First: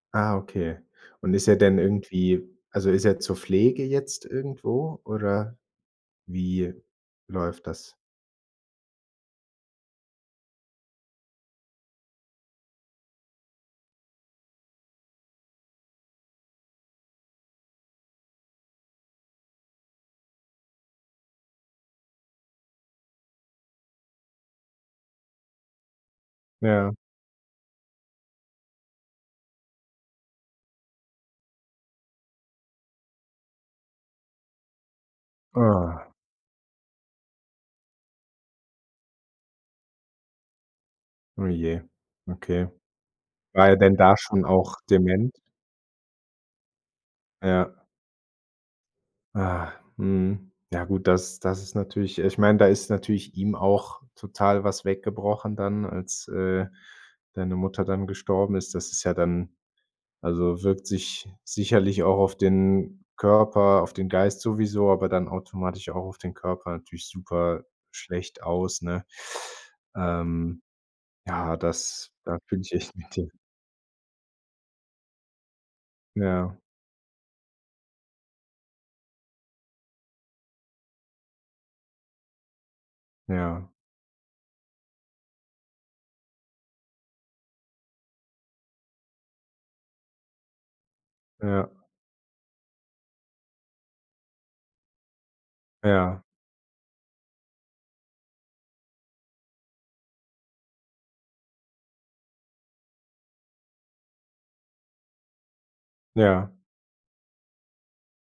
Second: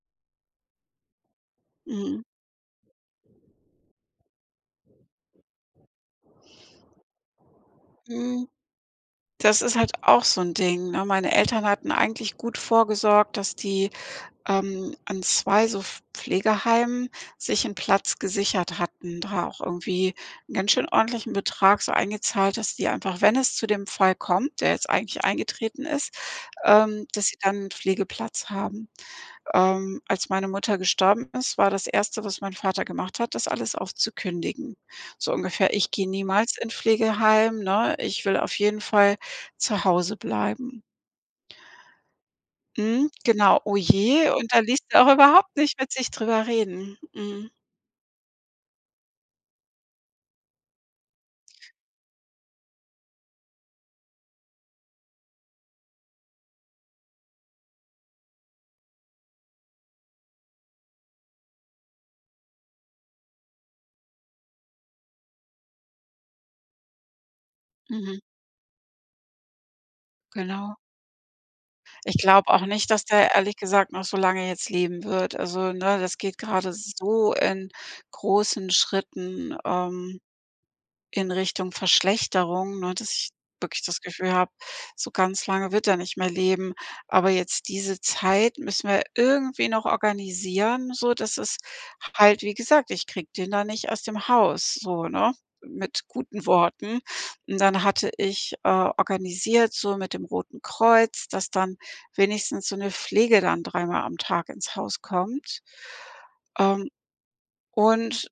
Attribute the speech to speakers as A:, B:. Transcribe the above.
A: Ah, okay, und ist er denn
B: Mhm.
A: irgendwie also, ist er zur Pflege jetzt irgendwo oder wie läuft das?
B: Hm, das ist halt auch so 'n Ding, ne, meine Eltern hatten eigentlich gut vorgesorgt, dass die, ähm, an 2 so Pf Pflegeheimen sich 'n Platz gesichert hatten, da auch irgendwie 'n ganz schön ordentlichen Betrag so eingezahlt, dass die einfach, wenn es zu dem Fall kommt, der jetzt eigentlich eingetreten ist,
A: Ja.
B: ähm, dass sie dann ’n Pflegeplatz haben. Ähm, als meine Mutter gestorben ist, war das 1. was mein Vater gemacht hat, das alles aufzukündigen. So ungefähr: „Ich gehe
A: Ah.
B: niemals in Pflegeheim, ne, ich will auf jeden Fall zu Hause bleiben.“
A: Oh je. Okay.
B: Mhm, genau,
A: War
B: oh
A: er denn da
B: je
A: schon
B: und da
A: auch
B: ließ der auch
A: dement?
B: überhaupt nicht mit sich drüber reden. Mhm.
A: Ja. Ah, mhm. Ja gut, das das ist natürlich ich meine, da ist natürlich ihm auch total was weggebrochen dann, als, äh, deine Mutter dann gestorben ist, das ist ja dann also, wirkt sich sicherlich auch auf den Körper, auf den Geist sowieso, aber dann automatisch auch auf den Körper natürlich super
B: Mhm.
A: schlecht aus, ne? Ähm,
B: Genau.
A: ja, dass
B: Ich
A: da
B: glaube
A: fühle
B: auch
A: ich
B: nicht,
A: echt
B: dass
A: mit dir.
B: der ehrlich gesagt noch so lange jetzt leben wird. Also, ne, das geht
A: Ja.
B: gerade so in großen Schritten, ähm, in Richtung Verschlechterung, ne, dass ich
A: Ja.
B: wirklich das Gefühl habe, so ganz lange wird er nicht mehr leben. Aber jetzt diese Zeit müssen wir irgendwie noch organisieren, sodass es
A: Ja.
B: halt wie gesagt, ich kriege den da nicht aus dem Haus so, ne, mit
A: Ja.
B: guten Worten und dann hatte ich, äh, organisiert so mit dem Roten Kreuz, dass dann wenigstens so 'ne Pflege dann dreimal am Tag ins Haus kommt,
A: Ja.
B: ähm, und